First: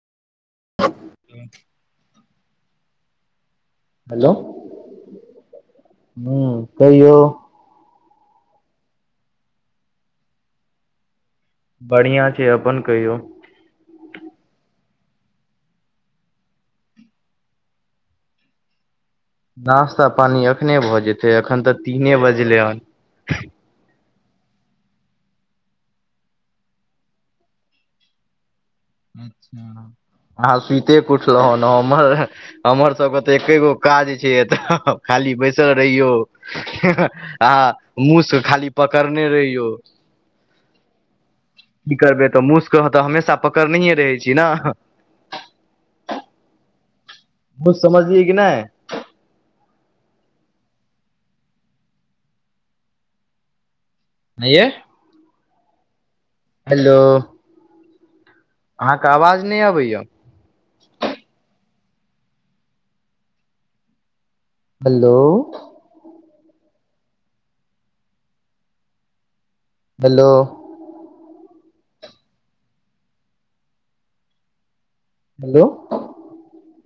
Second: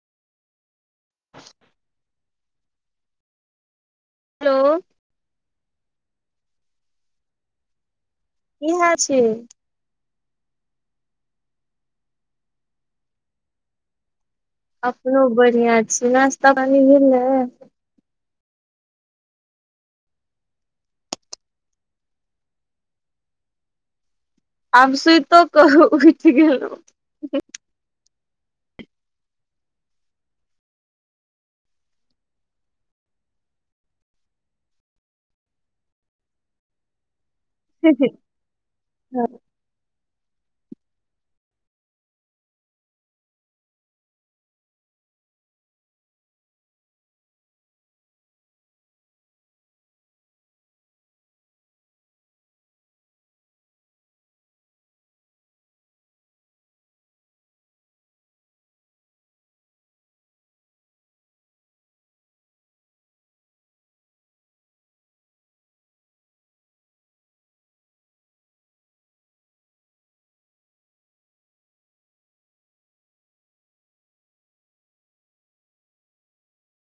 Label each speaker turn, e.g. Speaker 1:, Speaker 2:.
Speaker 1: [inaudible] Hello!
Speaker 2: Hello!
Speaker 1: ह कहियो?
Speaker 2: की होय छै?
Speaker 1: बढ़िया छै अपन कहियौ?
Speaker 2: अपनो बढ़ियां छी। नाश्ता पानी भेले?
Speaker 1: नाश्ता पानी अखने भऽ जेतै एखन तऽ तीने बजलै हन।
Speaker 2: आब सुतो कऽ उठि गेलहु।
Speaker 1: अच्छा अहाँ सुते उठलहु हन हमर हमर सबके तऽ एके गो काज छै अतऽ, खाली बैसल रहियौ। आ मुस के खाली पकड़ने रहियो। की करबै तऽ मुसके त हमेशा पकड़ने रहै छी ने मुस समझ ये कि नहि। नहि ये। हेलो अहाँके आवाज नहि अबैया। Hello hello hello